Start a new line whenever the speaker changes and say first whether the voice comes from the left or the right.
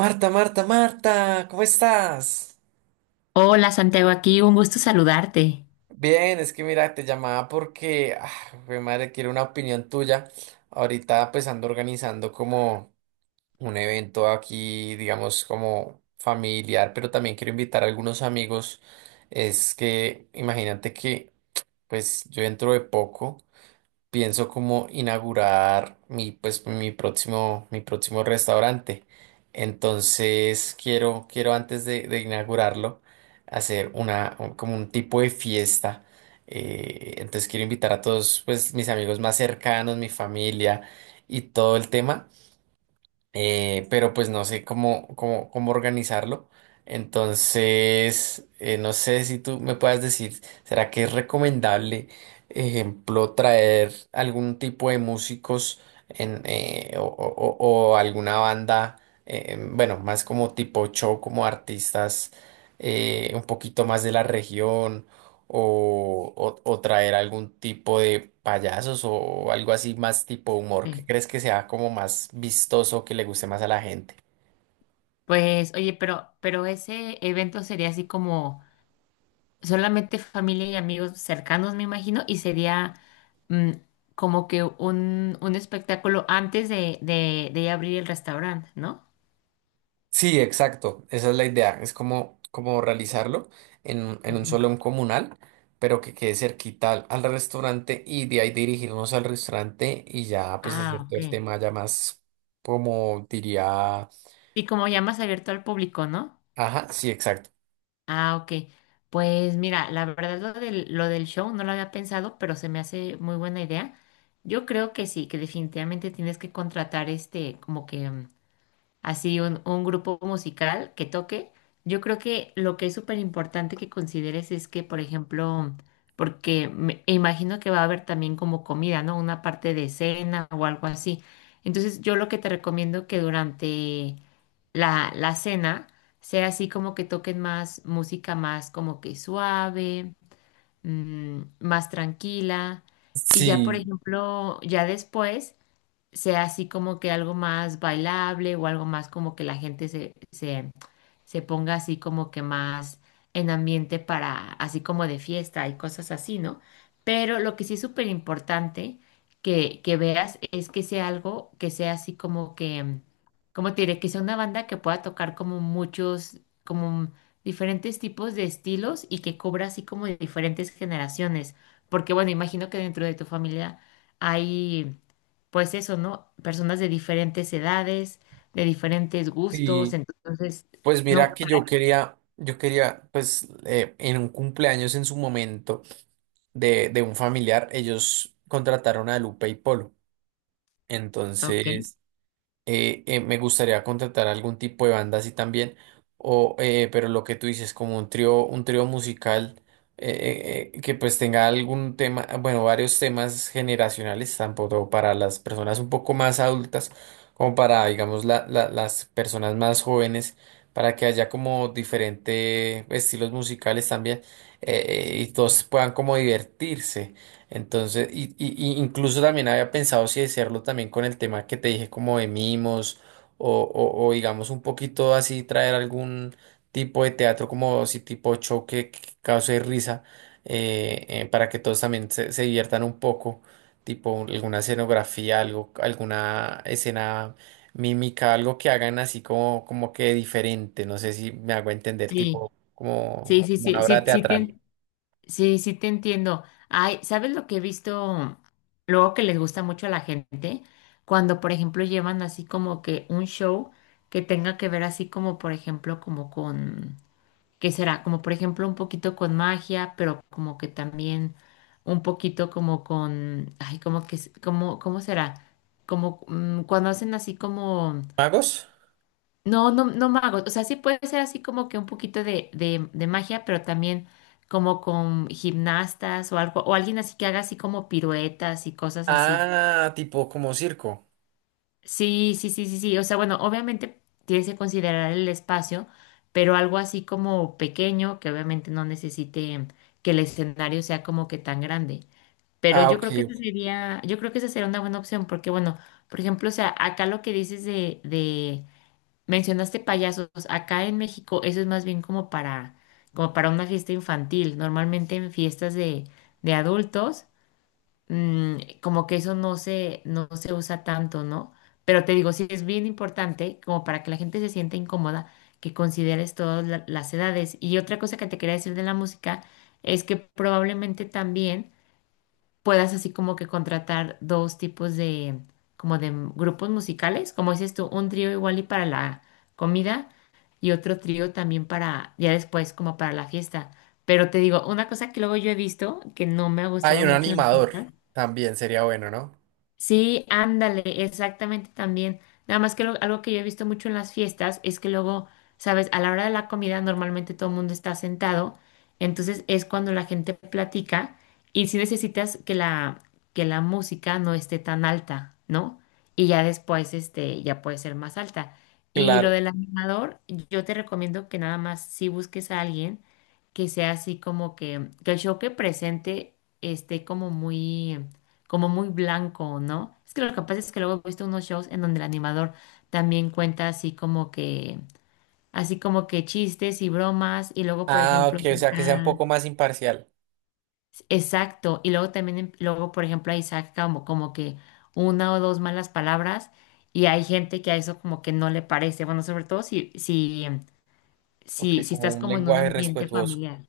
right: Marta, Marta, Marta, ¿cómo estás?
left: Hola Santiago, aquí un gusto saludarte.
right: Bien, es que mira, te llamaba porque, quiero una opinión tuya. Ahorita pues ando organizando como un evento aquí, digamos, como familiar, pero también quiero invitar a algunos amigos. Es que imagínate que pues yo dentro de poco pienso como inaugurar mi, pues, mi próximo restaurante. Entonces quiero antes de inaugurarlo hacer una, como un tipo de fiesta. Entonces quiero invitar a todos, pues, mis amigos más cercanos, mi familia y todo el tema, pero pues no sé cómo organizarlo. Entonces, no sé si tú me puedas decir, ¿será que es recomendable, ejemplo, traer algún tipo de músicos en, o alguna banda, bueno, más como tipo show, como artistas un poquito más de la región? ¿O, o traer algún tipo de payasos o algo así más tipo humor? ¿Qué
left: Sí.
right: crees que sea como más vistoso, que le guste más a la gente?
left: Pues oye, pero ese evento sería así como solamente familia y amigos cercanos, me imagino, y sería mm, como que un espectáculo antes de abrir el restaurante, ¿no?
right: Sí, exacto, esa es la idea, es como, como realizarlo en, en un
left: Ujú.
right: salón comunal, pero que quede cerquita al, al restaurante y de ahí dirigirnos al restaurante y ya pues
left: Ah,
right: hacer todo
left: ok.
right: el tema ya más como diría,
left: Y como ya más abierto al público, ¿no?
right: ajá, sí, exacto.
left: Ah, ok. Pues mira, la verdad lo del show no lo había pensado, pero se me hace muy buena idea. Yo creo que sí, que definitivamente tienes que contratar este, como que así un grupo musical que toque, yo creo que lo que es súper importante que consideres es que, por ejemplo, porque me e imagino que va a haber también como comida, ¿no? Una parte de cena o algo así. Entonces, yo lo que te recomiendo que durante la cena sea así como que toquen más música más como que suave, más tranquila. Y ya, por
right: Sí,
left: ejemplo, ya después sea así como que algo más bailable o algo más como que la gente se ponga así como que más en ambiente para, así como de fiesta y cosas así, ¿no? Pero lo que sí es súper importante que veas es que sea algo que sea así como que, como te diré, que sea una banda que pueda tocar como muchos, como diferentes tipos de estilos y que cubra así como de diferentes generaciones. Porque bueno, imagino que dentro de tu familia hay pues eso, ¿no? Personas de diferentes edades, de diferentes gustos,
right: y
left: entonces,
right: pues mira
left: no,
right: que yo quería, pues en un cumpleaños en su momento de un familiar, ellos contrataron a Lupe y Polo. Sí.
left: para, ok,
right: Entonces, me gustaría contratar algún tipo de banda así también, o, pero lo que tú dices, como un trío musical, que pues tenga algún tema, bueno, varios temas generacionales, tanto para las personas un poco más adultas, como para, digamos, las personas más jóvenes, para que haya como diferentes estilos musicales también, eh, y todos puedan como divertirse. Entonces, y incluso también había pensado si hacerlo también con el tema que te dije como de mimos o, o digamos un poquito así traer algún tipo de teatro como si tipo choque que cause risa, para que todos también se diviertan un poco, tipo alguna escenografía, algo, alguna escena mímica, algo que hagan así como, como que diferente, no sé si me hago entender,
left: sí,
right: tipo
left: sí,
right: como,
left: sí,
right: como
left: sí,
right: una
left: sí,
right: obra teatral.
left: sí, sí te entiendo. Ay, ¿sabes lo que he visto luego que les gusta mucho a la gente? Cuando, por ejemplo, llevan así como que un show que tenga que ver así como, por ejemplo, como con que será como por ejemplo un poquito con magia, pero como que también un poquito como con, ay, como, ¿cómo será? Como cuando hacen así como,
right: ¿Magos?
left: no, no, no magos, o sea, sí puede ser así como que un poquito de magia, pero también como con gimnastas o algo, o alguien así que haga así como piruetas y cosas así.
right: Ah, tipo como circo.
left: Sí, sí, sí, sí, sí. O sea, bueno, obviamente tienes que considerar el espacio, pero algo así como pequeño, que obviamente no necesite que el escenario sea como que tan grande. Pero
right: Ah, ok, ok.
left: yo creo que esa sería una buena opción, porque bueno, por ejemplo, o sea, acá lo que dices mencionaste payasos, acá en México eso es más bien como para, como para una fiesta infantil. Normalmente en fiestas de adultos como que eso no se usa tanto, ¿no? Pero te digo, sí es bien importante, como para que la gente se sienta incómoda, que consideres todas las edades. Y otra cosa que te quería decir de la música es que probablemente también puedas así como que contratar dos tipos de, como de grupos musicales, como dices tú, un trío igual y para la comida y otro trío también para, ya después, como para la fiesta. Pero te digo, una cosa que luego yo he visto que no me ha
right: Hay
left: gustado
right: un
left: mucho en la
right: animador.
left: fiesta.
right: También sería bueno, ¿no?
left: Sí, ándale, exactamente también. Nada más que algo que yo he visto mucho en las fiestas es que luego, sabes, a la hora de la comida normalmente todo el mundo está sentado, entonces es cuando la gente platica y si necesitas que que la música no esté tan alta, ¿no? Y ya después, este, ya puede ser más alta. Y lo
right: Claro.
left: del animador, yo te recomiendo que nada más si busques a alguien que sea así como que el show que presente esté como muy blanco, ¿no? Es que lo que pasa es que luego he visto unos shows en donde el animador también cuenta así como que chistes y bromas, y luego, por
right: Ah,
left: ejemplo,
right: ok, o sea, que sea un
left: saca-
right: poco más imparcial.
left: exacto, y luego también, luego, por ejemplo, ahí saca como, como que una o dos malas palabras, y hay gente que a eso como que no le parece, bueno, sobre todo
right: Ok,
left: si
right: como
left: estás
right: un
left: como en un
right: lenguaje
left: ambiente
right: respetuoso.
left: familiar.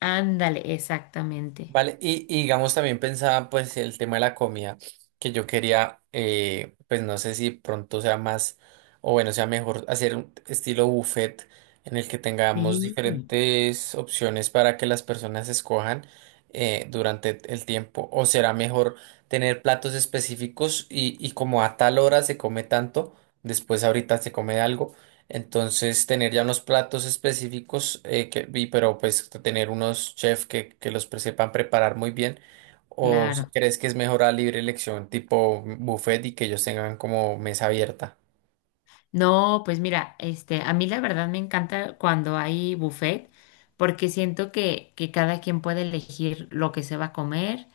left: Ándale, exactamente.
right: Vale, y digamos también pensaba pues el tema de la comida, que yo quería, pues no sé si pronto sea más, o bueno, sea mejor hacer un estilo buffet en el que tengamos
left: Sí,
right: diferentes opciones para que las personas escojan, durante el tiempo, o será mejor tener platos específicos y como a tal hora se come tanto, después ahorita se come algo. Entonces, tener ya unos platos específicos, que, y, pero pues tener unos chefs que los sepan preparar muy bien. ¿O si
left: claro.
right: crees que es mejor a libre elección, tipo buffet y que ellos tengan como mesa abierta?
left: No, pues mira, este, a mí la verdad me encanta cuando hay buffet porque siento que cada quien puede elegir lo que se va a comer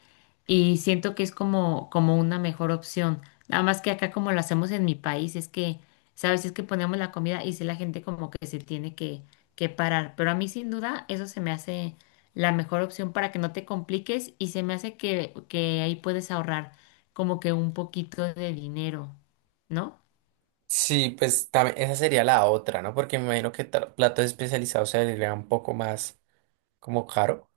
left: y siento que es como, como una mejor opción. Nada más que acá como lo hacemos en mi país es que, sabes, es que ponemos la comida y si la gente como que se tiene que parar. Pero a mí sin duda eso se me hace la mejor opción para que no te compliques y se me hace que ahí puedes ahorrar como que un poquito de dinero, ¿no?
right: Sí, pues también esa sería la otra, ¿no? Porque me imagino que platos especializados se le un poco más, como caro,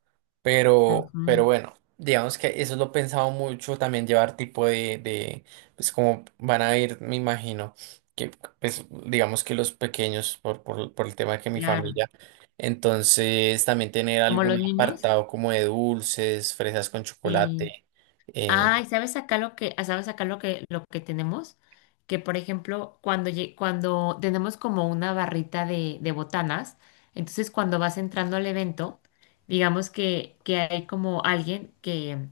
right: pero
left: Ujú.
right: bueno, digamos que eso lo he pensado mucho, también llevar tipo de, pues como van a ir, me imagino, que pues digamos que los pequeños, por el tema de que mi
left: Claro,
right: familia, entonces también tener
left: como
right: algún
left: los niños,
right: apartado como de dulces, fresas con
left: y
right: chocolate, eh,
left: ay, ¿sabes acá lo que, ah, sabes acá lo que tenemos? Que por ejemplo, cuando, cuando tenemos como una barrita de botanas, entonces cuando vas entrando al evento, digamos que hay como alguien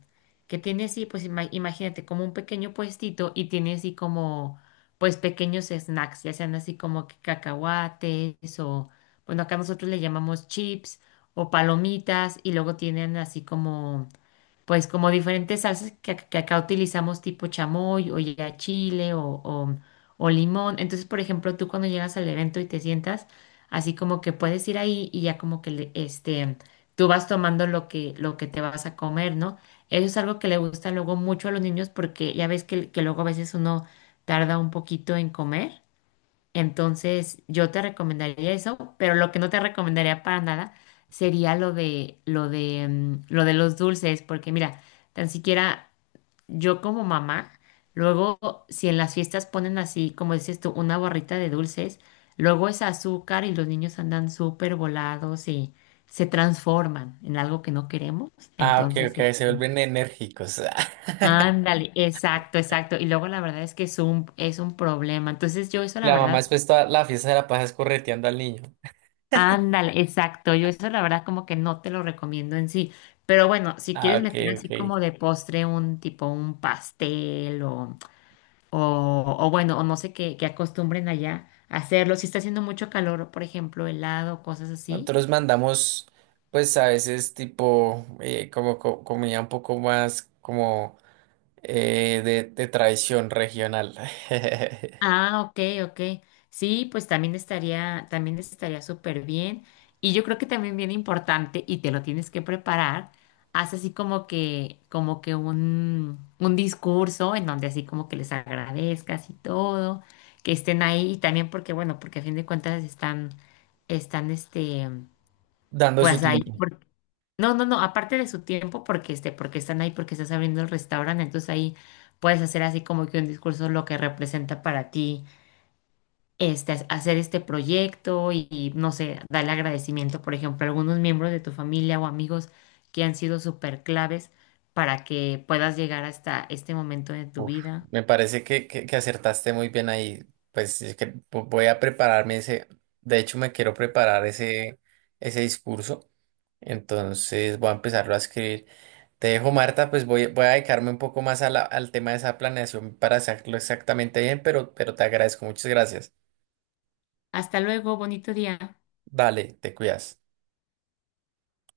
left: que tiene así, pues imagínate, como un pequeño puestito y tiene así como, pues pequeños snacks, ya sean así como que cacahuates o, bueno, acá nosotros le llamamos chips o palomitas y luego tienen así como pues como diferentes salsas que acá utilizamos tipo chamoy o ya chile o limón. Entonces, por ejemplo, tú cuando llegas al evento y te sientas, así como que puedes ir ahí y ya como que este, tú vas tomando lo que te vas a comer, ¿no? Eso es algo que le gusta luego mucho a los niños porque ya ves que luego a veces uno tarda un poquito en comer. Entonces, yo te recomendaría eso, pero lo que no te recomendaría para nada sería lo de los dulces, porque mira, tan siquiera yo como mamá, luego si en las fiestas ponen así, como dices tú, una barrita de dulces, luego es azúcar y los niños andan súper volados y se transforman en algo que no queremos,
right: ah, ok,
left: entonces
right: ok,
left: este,
right: se vuelven enérgicos.
left: ándale, exacto, exacto. Y luego la verdad es que es un problema. Entonces yo eso la
right: La mamá
left: verdad
right: después toda la fiesta de la pasa es correteando al niño.
left: ándale, exacto. Yo eso la verdad como que no te lo recomiendo en sí. Pero bueno, si
right: Ah,
left: quieres
right: ok,
left: meter así
right: ok.
left: como de postre un tipo un pastel o bueno, o no sé qué, qué acostumbren allá a hacerlo. Si está haciendo mucho calor, por ejemplo, helado, cosas así.
right: Nosotros mandamos, pues a veces tipo, como comida un poco más como, de tradición regional.
left: Ah, ok, ok. Sí, pues también estaría súper bien. Y yo creo que también bien importante, y te lo tienes que preparar, haz así como que un discurso en donde así como que les agradezcas y todo, que estén ahí, y también porque, bueno, porque a fin de cuentas están, están este,
right: Dando su
left: pues ahí
right: tiempo.
left: por- no, no, no, aparte de su tiempo, porque este, porque están ahí, porque estás abriendo el restaurante, entonces ahí puedes hacer así como que un discurso lo que representa para ti este, hacer este proyecto y, no sé, darle agradecimiento, por ejemplo, a algunos miembros de tu familia o amigos que han sido súper claves para que puedas llegar hasta este momento de tu
right: Uf,
left: vida.
right: me parece que acertaste muy bien ahí. Pues es que voy a prepararme ese, de hecho me quiero preparar ese, ese discurso, entonces voy a empezarlo a escribir. Te dejo, Marta, pues voy, voy a dedicarme un poco más a al tema de esa planeación para hacerlo exactamente bien, pero te agradezco, muchas gracias.
left: Hasta luego, bonito día.
right: Dale, te cuidas.